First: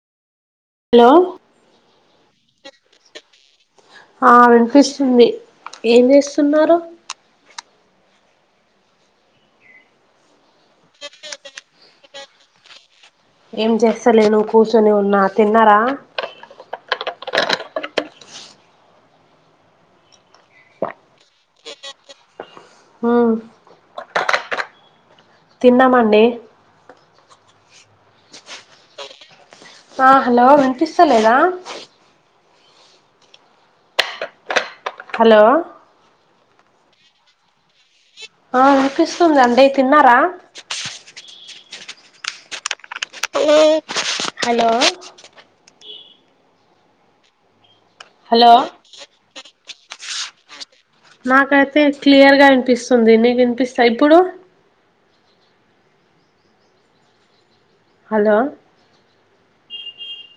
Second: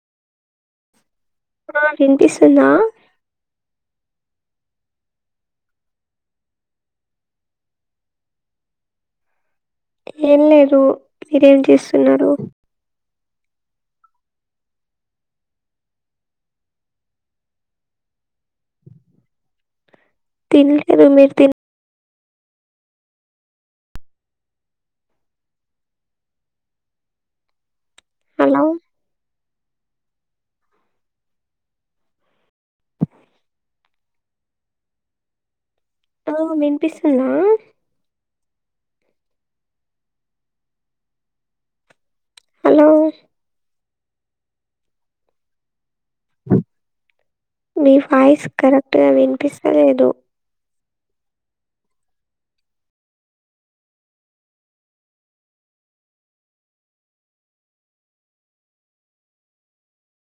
hello విన్పిస్థిందా ఆ వినిపిస్తుంది ఏం చేస్తున్నారు ఏం లేదు మీరేం చేస్తున్నారు ఏం చేస్తాలేదు కూర్చొని ఉన్నా తిన్నారా తినలేదు మీరు తిన్ అ తిన్నమండీ హలో ఆ హలో వినిపిస్తలేదా హలో ఆ విన్పిస్తుందా ఆ అనిపిస్తుంది అండి తిన్నారా హలో హలో మీ వాయిస్ హలో కరెక్ట్గా వినిపిస్తలేదు నాకైతే క్లియర్గా వినిపిస్తుంది నీకు వినిపిస్తా ఇప్పుడు హలో